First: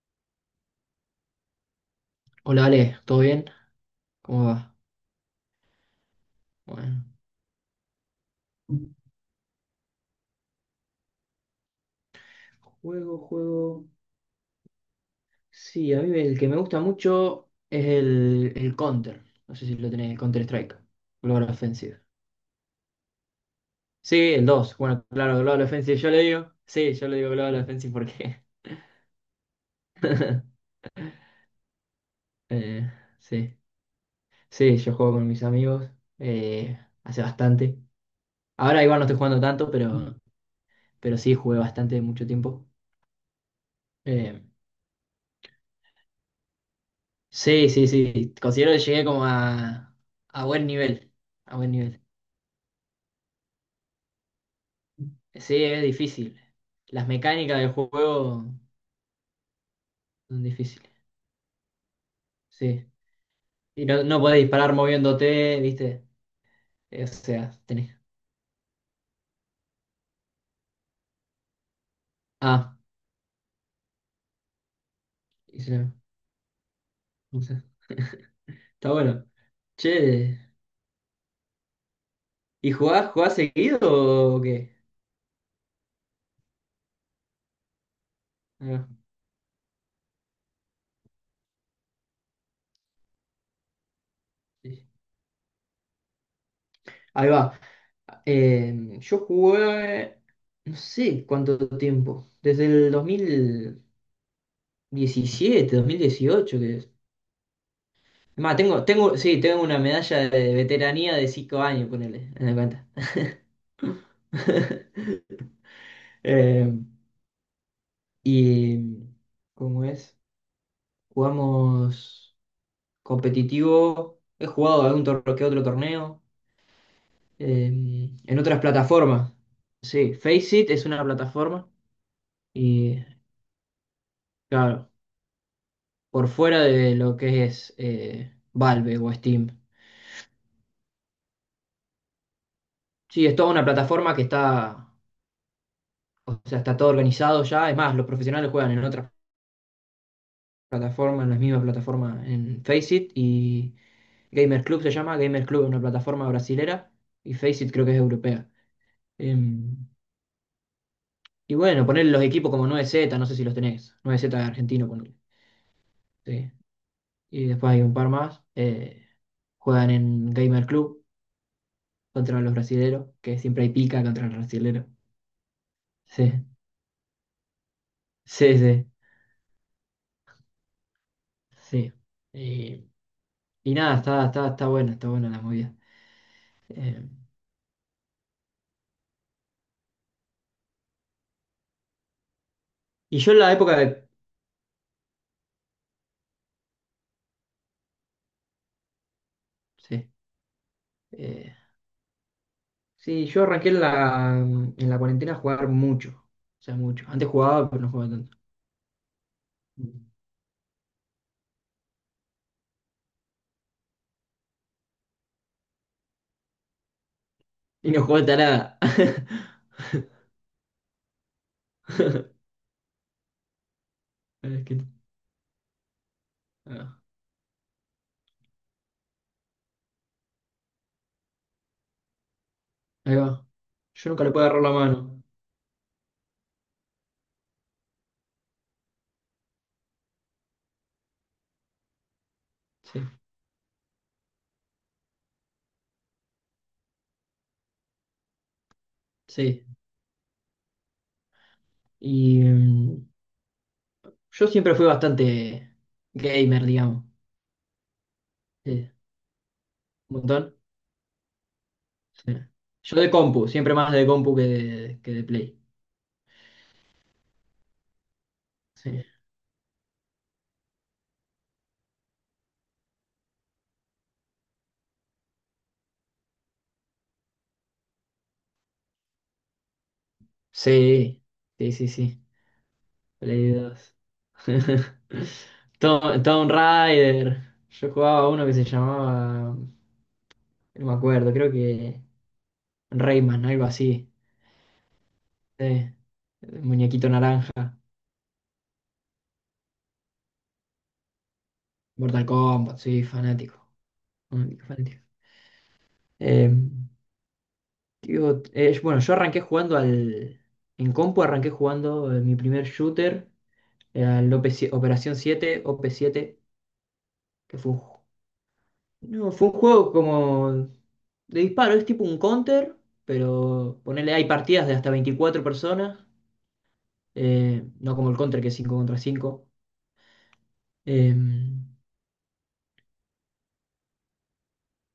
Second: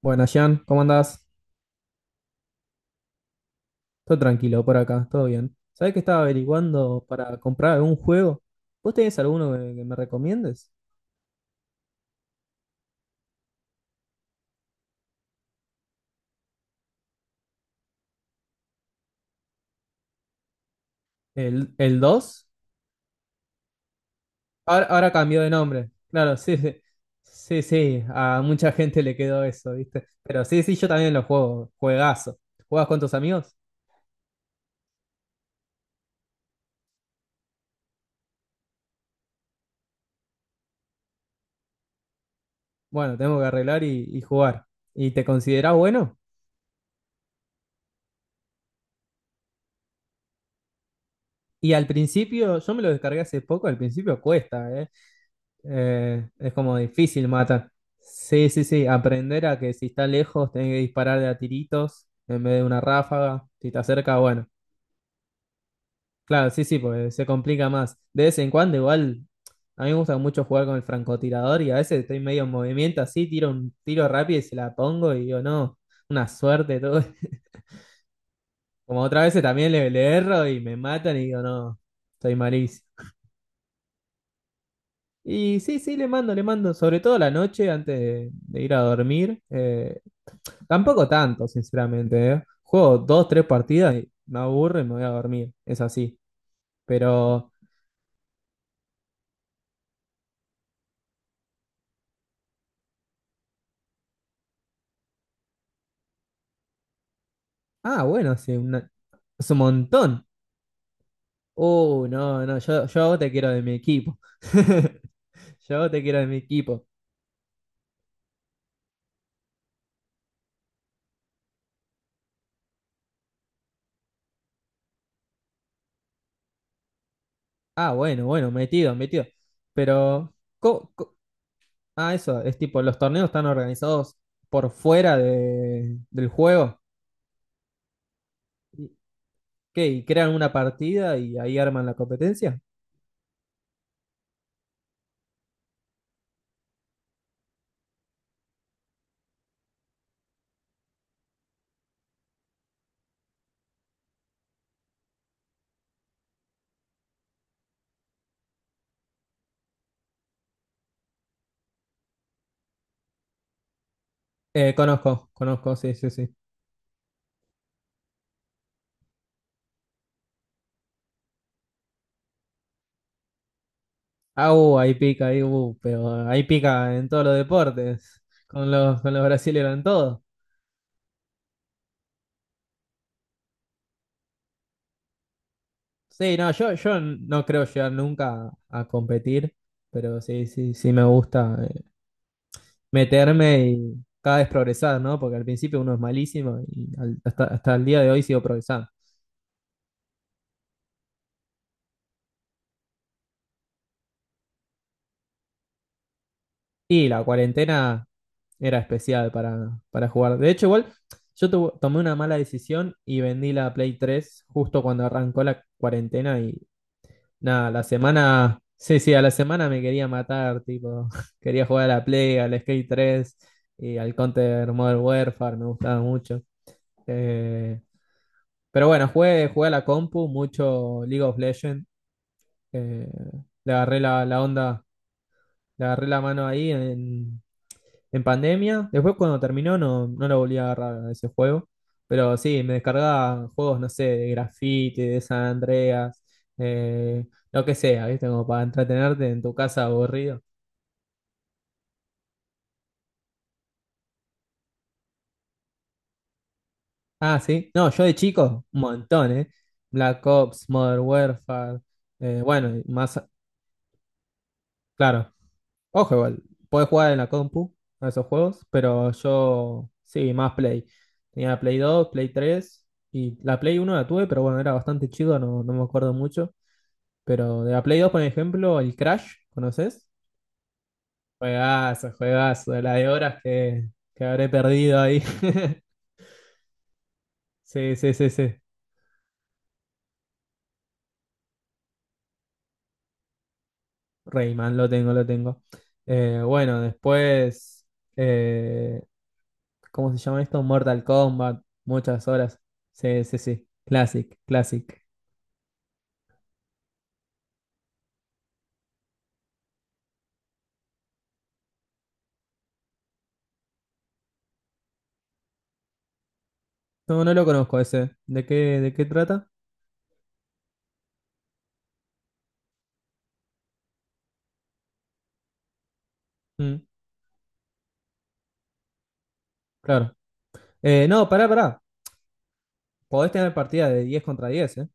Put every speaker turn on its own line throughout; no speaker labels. Bueno, Jean, ¿cómo andás?
Hola Ale, ¿todo bien?
Todo
¿Cómo
tranquilo
va?
por acá, todo bien. ¿Sabés que estaba
Bueno,
averiguando para comprar algún juego? ¿Vos tenés alguno que me recomiendes?
juego, juego. Sí, a mí el que me gusta mucho es el Counter. No sé si lo tenés, el Counter Strike. Global
¿El
Offensive.
dos?
Sí, el dos.
Ahora,
Bueno,
ahora
claro,
cambió de
Global
nombre.
Offensive yo le
Claro,
digo.
sí, sí,
Sí, yo le digo Global
sí,
Offensive
sí, a
porque.
mucha gente le quedó eso, ¿viste? Pero sí, sí, yo también lo juego, juegazo. ¿Jugás
eh,
con tus amigos?
sí. Sí, yo juego con mis amigos eh, hace bastante. Ahora igual no estoy jugando tanto, pero sí jugué bastante mucho tiempo.
Bueno, tengo que arreglar y
Eh,
jugar. ¿Y te considerás bueno?
Sí, sí, sí. Considero que llegué como a buen nivel. A buen
Y al
nivel.
principio, yo me lo descargué hace poco, al principio cuesta, ¿eh?
Sí, es difícil.
Es como
Las
difícil
mecánicas
matar.
del juego
Sí, sí, sí. Aprender a que si está
son
lejos tenés que
difíciles.
disparar de a tiritos en vez de una
Sí.
ráfaga. Si está
Y no,
cerca,
no podés
bueno.
disparar moviéndote, ¿viste?
Claro, sí, sí,
O
porque se
sea,
complica
tenés.
más. De vez en cuando, igual, a mí me gusta mucho jugar con el francotirador y a veces estoy medio en
Ah,
movimiento así, tiro un tiro rápido y se la pongo y digo,
y se
no,
la-
una suerte, todo.
no sé. Está
Como otras
bueno.
veces también le
Che,
erro y me matan y digo, no, estoy
¿y
malísimo.
jugás seguido o qué?
Y sí, sí, le mando, sobre todo a la noche antes de
Ahí
ir a
va.
dormir. Tampoco tanto, sinceramente, ¿eh? Juego dos, tres partidas y me
Sí.
aburro y me voy a dormir. Es así.
Ahí
Pero,
va. Yo jugué, no sé cuánto tiempo, desde el dos mil, 17, 2018, que es.
ah, bueno,
Es
sí,
más, tengo, tengo, sí,
es un
tengo una
montón.
medalla de veteranía de 5 años, ponele,
No,
en la
no,
cuenta.
yo te quiero de mi equipo. Yo te quiero de mi
Eh,
equipo.
y, ¿Cómo es? Jugamos competitivo. He jugado algún torneo que otro torneo,
Ah, bueno,
en
bueno,
otras
metido, metido.
plataformas. Sí,
Pero,
Faceit es
co-
una
co-
plataforma.
ah, eso, es tipo, los
Y,
torneos están organizados por
claro,
fuera
por
del
fuera
juego.
de lo que es
¿Y
Valve o Steam.
¿Qué? ¿Y crean una partida y ahí arman la competencia?
Sí, es toda una plataforma que está O sea, está todo organizado ya. Es más, los profesionales juegan en otras plataformas, en las mismas plataformas, en Faceit y Gamer Club se llama. Gamer Club es una plataforma brasilera y Faceit creo que es europea. Em, y bueno, poner los equipos como 9Z, no sé si los tenés. 9Z argentino, ponele.
Conozco, conozco, sí, sí, sí.
Sí. Y después hay un par más, juegan en Gamer Club contra los brasileros, que siempre hay pica contra los
Ah,
brasileros.
ahí pica, ahí, pero
Sí,
ahí pica en todos los deportes,
sí,
con
sí.
los, con los brasileños en todo.
Sí. Y, y nada, está buena, está buena la movida.
Sí, no, yo
Em,
no creo llegar nunca a competir, pero sí, sí, sí me gusta
Y yo en la
meterme
época
y
de...
cada vez progresar, ¿no? Porque al principio uno es malísimo y hasta el día de hoy sigo progresando.
Sí, eh, sí, yo arranqué en la cuarentena a jugar mucho. O sea, mucho.
Y la
Antes jugaba, pero no
cuarentena
jugaba tanto.
era especial para jugar. De hecho, igual yo tomé una mala decisión y vendí la Play 3 justo cuando arrancó la cuarentena. Nada, la
Y no jugaba hasta
semana.
nada.
Sí, sí, a la semana me quería matar, tipo. Quería jugar a la Play, al Skate 3 y al
Es
Counter
que-
Modern Warfare, me gustaba mucho.
ah,
Eh, pero bueno, jugué, jugué a la compu, mucho League of Legends. eh,
ahí va.
Le agarré
Yo nunca
la,
le
la
puedo agarrar la
onda,
mano.
le agarré la mano ahí en pandemia. Después cuando terminó no, no lo volví a agarrar a ese juego. Pero sí, me
Sí,
descargaba juegos, no sé, de Graffiti, de San Andreas, eh, lo que sea, ¿viste? Como para entretenerte en tu
sí.
casa aburrido.
Y yo siempre fui bastante gamer, digamos.
Ah, sí. No, yo de chico, un
Sí,
montón, ¿eh?
un
Black
montón.
Ops, Modern Warfare,
Sí.
bueno, y
Yo de
más,
compu, siempre más de compu que de
claro.
play.
Ojo, igual, podés jugar en la compu a esos juegos,
Sí,
pero yo sí, más Play. Tenía Play 2, Play 3 y la Play 1 la tuve, pero bueno, era bastante chido, no, no me acuerdo mucho. Pero de la Play 2, por ejemplo, el Crash, ¿conoces?
sí, sí, sí,
Juegazo,
sí.
juegazo, de la de horas
Play
que,
dos.
que habré perdido ahí.
Tomb Raider. Yo
Sí, sí,
jugaba
sí,
uno que
sí.
se llamaba, no me acuerdo. Creo que Rayman, algo así.
Rayman, lo tengo, lo tengo.
Sí. El
Bueno,
muñequito naranja.
después eh, ¿cómo se llama esto? Mortal Kombat,
Mortal
muchas horas.
Kombat, sí,
Sí, sí, sí.
fanático.
Classic,
Fanático, fanático.
classic.
Eh, Digo, bueno, yo arranqué jugando al. En compu arranqué jugando mi primer shooter, al el OP7 Operación 7, op siete,
No, no lo
que fue
conozco
un
ese. ¿De qué
no,
trata?
fue un juego como de disparo, es tipo un counter, pero ponele, hay partidas de hasta 24 personas,
Mm,
no como el counter que es 5 contra 5,
claro.
eh,
No, pará, pará. Podés tener partida de 10 contra 10, ¿eh?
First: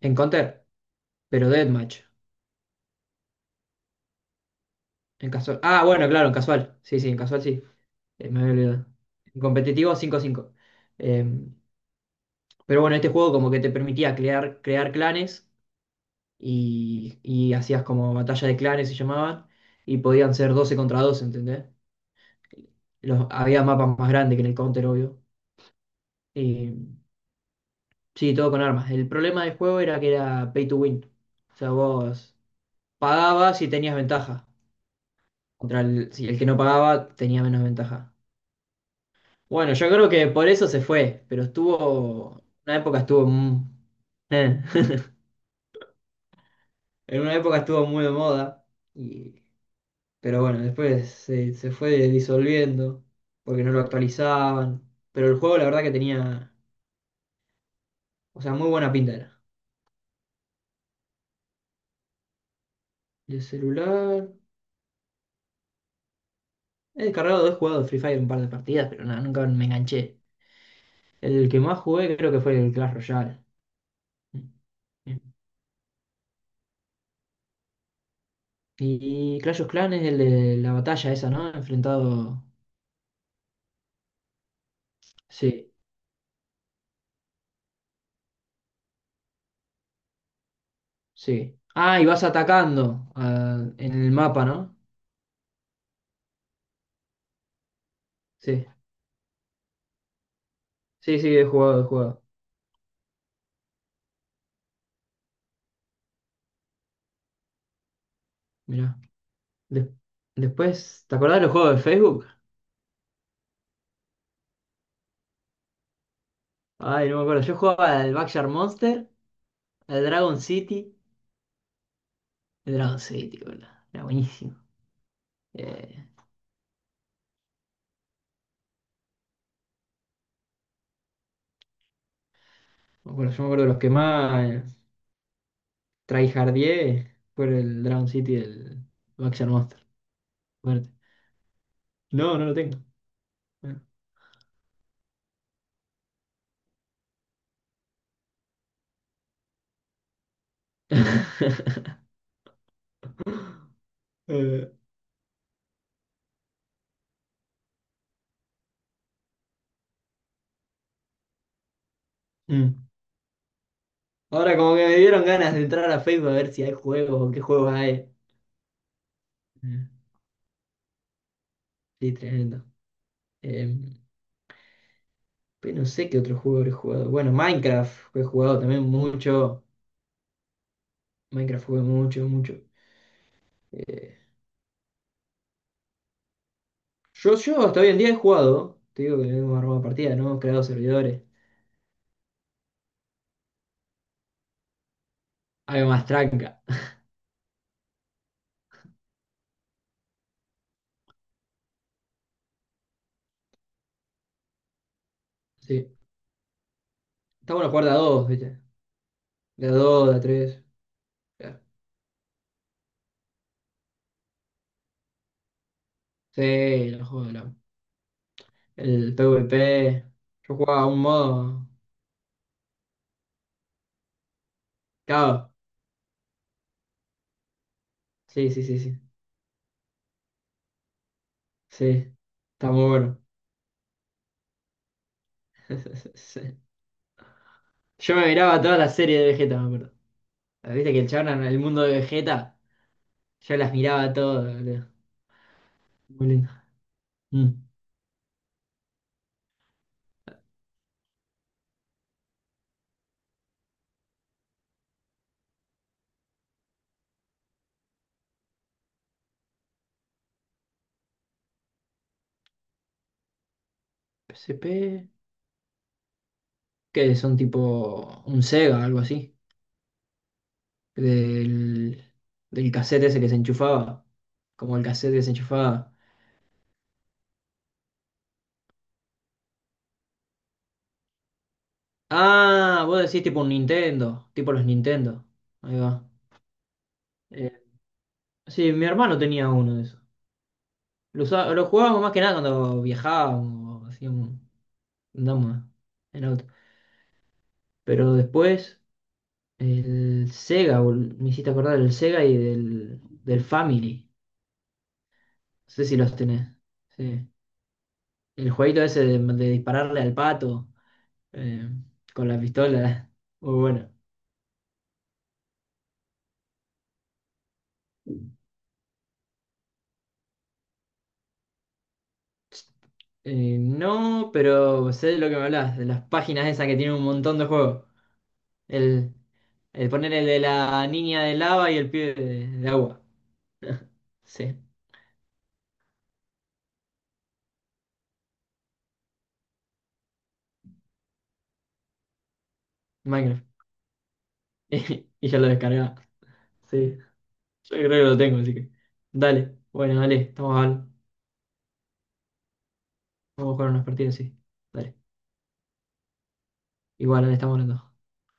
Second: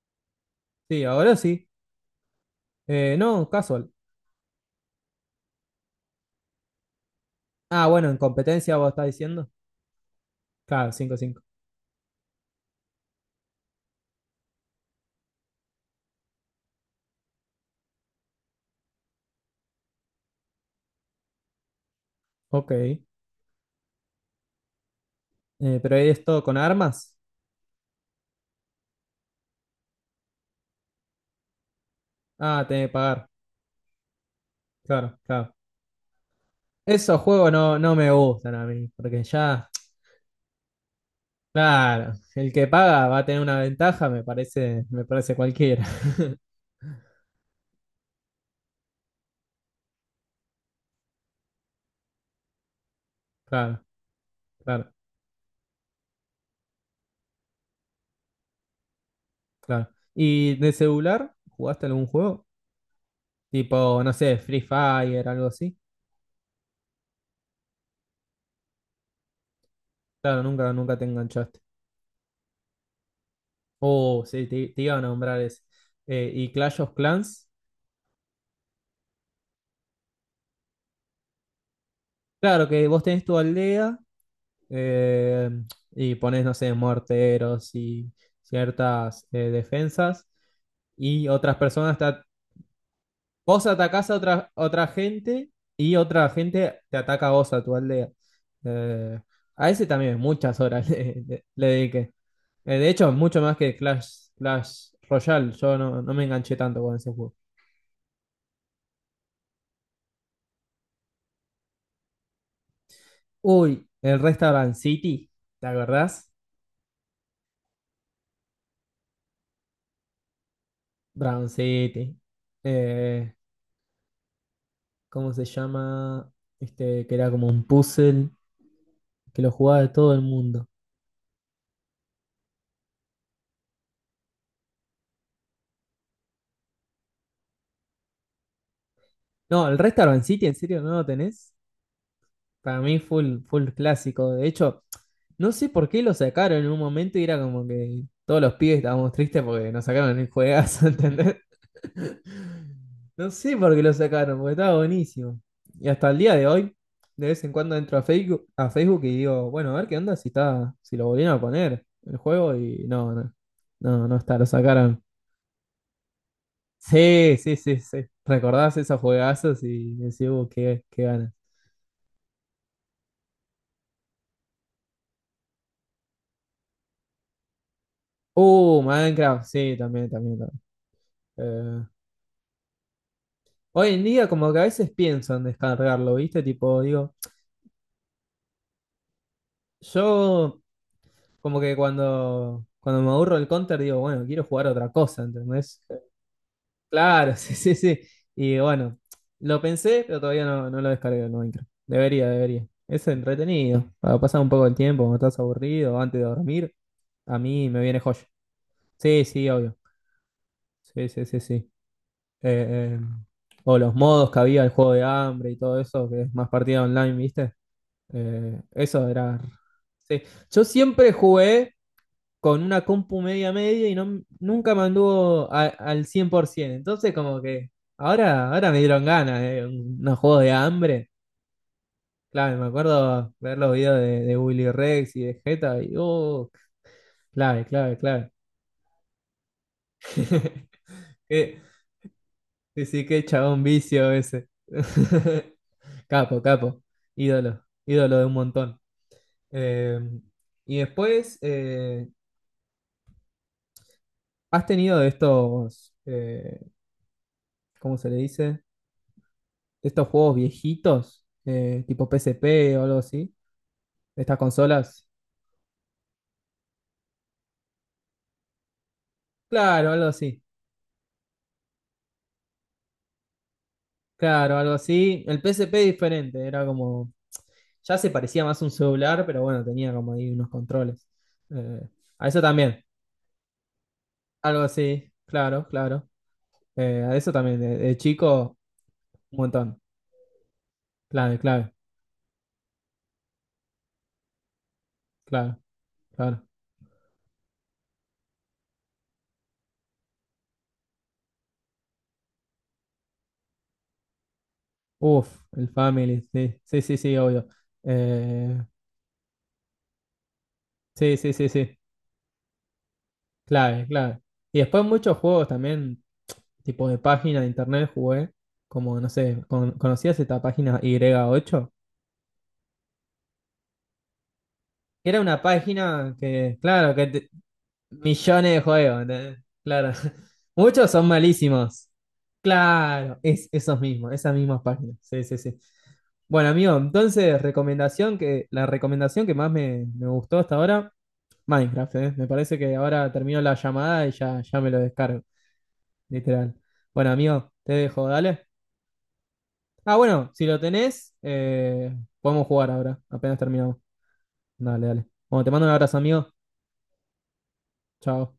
en counter,
Sí, ahora
pero
sí.
deathmatch.
No, casual.
En casual. Ah, bueno, claro, en casual. Sí, sí, en casual sí.
Ah, bueno, en
Me había
competencia
olvidado.
vos estás
En
diciendo.
competitivo cinco 5.
Claro, cinco,
Eh,
cinco.
pero bueno, este juego como que te permitía crear clanes y hacías como batalla de clanes se llamaban, y podían ser 12 contra 12, ¿entendés?
Ok.
Había mapas más grandes que en el Counter, obvio.
Pero es todo con
Eh,
armas.
sí, todo con armas. El problema del juego era que era pay to win. O sea, vos
Ah, tenés que pagar.
pagabas y tenías ventaja.
Claro, claro.
Si el que no pagaba
Esos
tenía
juegos
menos
no, no me
ventaja.
gustan a mí, porque ya.
Bueno, yo creo que por eso se fue, pero
Claro,
estuvo,
el que
una época
paga va a
estuvo,
tener una
mm,
ventaja,
eh.
me parece cualquiera.
En una época estuvo muy de moda, y, pero bueno, después se fue disolviendo porque no lo
Claro,
actualizaban,
claro,
pero el juego la verdad que tenía, o sea, muy buena pinta era.
claro. ¿Y de celular? ¿Jugaste algún juego?
De
Tipo, no
celular.
sé, Free Fire, algo así.
He descargado, he jugado Free Fire un par de partidas, pero nada, nunca me enganché.
Claro, nunca, nunca te
El
enganchaste.
que más jugué creo que fue el Clash Royale.
Oh, sí, te iba a nombrar ese. Y Clash of Clans.
Y Clash of Clans es el de la batalla esa, ¿no? Enfrentado.
Claro que vos tenés tu aldea eh,
Sí,
y ponés, no sé, morteros y ciertas defensas y otras
sí.
personas.
Ah, y vas atacando,
Vos
en
atacás
el
a
mapa,
otra,
¿no?
otra gente y otra gente te ataca a vos, a tu aldea.
Sí,
Eh, a ese también muchas horas
sí,
le,
sí, he
le- le
jugado, he
dediqué.
jugado.
De hecho, mucho más que Clash Royale. Yo no, no me enganché tanto con ese juego.
Mirá. De- después, ¿te acordás de los juegos de Facebook?
Uy, el Restaurant City, ¿te acordás?
Ay, no me acuerdo. Yo jugaba al Backyard Monster, al Dragon City.
Brown City.
El Dragon
Eh,
City, boludo. Era buenísimo.
¿Cómo se
Eh,
llama? Este, que era como un puzzle que lo jugaba todo el mundo.
Bueno, yo me acuerdo de los que más tryhardié fue el Drown City del Vaxxer
No, el
Monster.
Restaurant City, ¿en serio
Fuerte.
no lo tenés?
No, no lo tengo.
Para mí full, full
Bueno.
clásico. De hecho, no sé por qué lo sacaron en un momento y era como que todos los pibes estábamos tristes porque nos sacaron el juegazo, ¿entendés? No sé por qué lo sacaron, porque
Eh,
estaba buenísimo. Y hasta el día de hoy, de vez en cuando entro a Facebook, y digo, bueno, a ver qué onda si está, si lo volvieron a poner el juego y
mm.
no, no, no, no está, lo
Ahora como que me
sacaron.
dieron ganas de entrar a Facebook a ver si hay juegos o
Sí,
qué
sí,
juegos
sí, sí.
hay.
Recordás esos juegazos
Eh,
y decís, qué ganas.
Sí, tremendo. Eh, pero no sé qué otro juego he jugado. Bueno, Minecraft he jugado también
Minecraft,
mucho.
sí, también, también.
Minecraft
Eh,
jugué mucho, mucho.
Hoy en
Eh,
día como que a veces pienso en descargarlo, ¿viste? Tipo, digo,
yo hasta hoy en día he jugado. Te digo que hemos armado partidas, ¿no? Hemos
yo
creado servidores.
como que cuando me aburro del Counter digo, bueno, quiero jugar otra cosa, ¿entendés?
Algo más tranca.
Claro, sí, sí, sí. Y bueno, lo pensé, pero todavía no, no lo descargué el Minecraft. Debería, debería. Es entretenido. Para pasar un poco el tiempo, cuando estás
Sí.
aburrido, antes de dormir, a
Está
mí
bueno
me
jugar de a
viene joya.
dos, ¿viste?
Sí, sí,
De a
obvio.
dos, de a tres.
Sí, sí, sí, sí.
Claro.
Eh, eh, o los modos que había, el juego de hambre y todo eso, que es más partida
Sí, los
online,
juegos,
¿viste? Eso
el
era.
PvP.
Sí.
Yo
Yo
jugaba un
siempre
modo.
jugué con una compu media media y no, nunca me
Cabo.
anduvo al 100%. Entonces, como que
Sí,
ahora,
sí,
ahora
sí,
me
sí.
dieron ganas de unos juegos de hambre.
Sí.
Clave, me
Está muy bueno.
acuerdo ver los videos de Willy Rex y de Jetta y oh,
Sí.
clave, clave,
Yo me
clave.
miraba toda la serie de Vegeta, me acuerdo. Viste que el chabón, el
Qué-
mundo de Vegeta,
Sí, sí, qué
yo
chabón
las
vicio
miraba
ese.
todas, boludo. Muy
Capo,
lindo.
capo.
Mm.
Ídolo. Ídolo de un montón. Eh, y después, ¿has tenido de estos, cómo se le dice? De estos juegos viejitos, tipo PSP o algo así, de estas
PSP.
consolas.
Que son tipo un Sega, algo así.
Claro, algo así.
Del, del cassette ese que se enchufaba.
Claro, algo
Como el cassette que
así.
se
El PSP
enchufaba.
diferente, era como, ya se parecía más a un celular, pero bueno, tenía como ahí unos controles. Eh, a eso también,
Ah, vos decís tipo un Nintendo, tipo
algo
los
así,
Nintendo.
claro,
Ahí va.
claro. A eso
Eh,
también, de chico,
sí, mi hermano
un
tenía uno
montón.
de esos. Lo
Clave,
usaba- lo
clave,
jugábamos más que nada cuando viajábamos, hacíamos,
claro,
andábamos en auto.
claro.
Pero después, el Sega, me hiciste acordar del Sega y del Family.
Uf, el
No sé si los
Family,
tenés.
sí, sí, sí, sí,
Sí.
obvio.
El
Eh,
jueguito ese de dispararle al pato,
sí, sí, sí,
eh,
sí.
con la pistola. Muy
Clave,
bueno.
clave. Y después muchos juegos también, tipo de página de internet jugué, como no sé, ¿conocías esta página Y8?
No, pero sé de
Era
lo que
una
me hablas, de las
página
páginas
que,
esas que
claro,
tienen un montón de juegos.
millones de juegos,
El,
¿entendés? Claro.
el poner el de la
Muchos son
niña de lava y
malísimos.
el pibe de agua.
Claro, esas
Sí,
mismas páginas. Sí, sí, sí. Bueno, amigo, entonces, la recomendación que más me gustó hasta ahora, Minecraft, ¿eh? Me parece que ahora termino
Minecraft.
la llamada y ya me lo descargo.
Y, ya lo descargaba.
Literal.
Sí,
Bueno, amigo, te
yo creo que
dejo,
lo tengo,
dale.
así que. Dale,
Ah,
bueno, dale,
bueno, si
estamos
lo
al.
tenés, podemos jugar ahora, apenas
Vamos a jugar
terminamos.
unas partidas, sí.
Dale,
Dale,
dale. Bueno, te mando un abrazo, amigo.
igual, dale, estamos hablando.
Chao.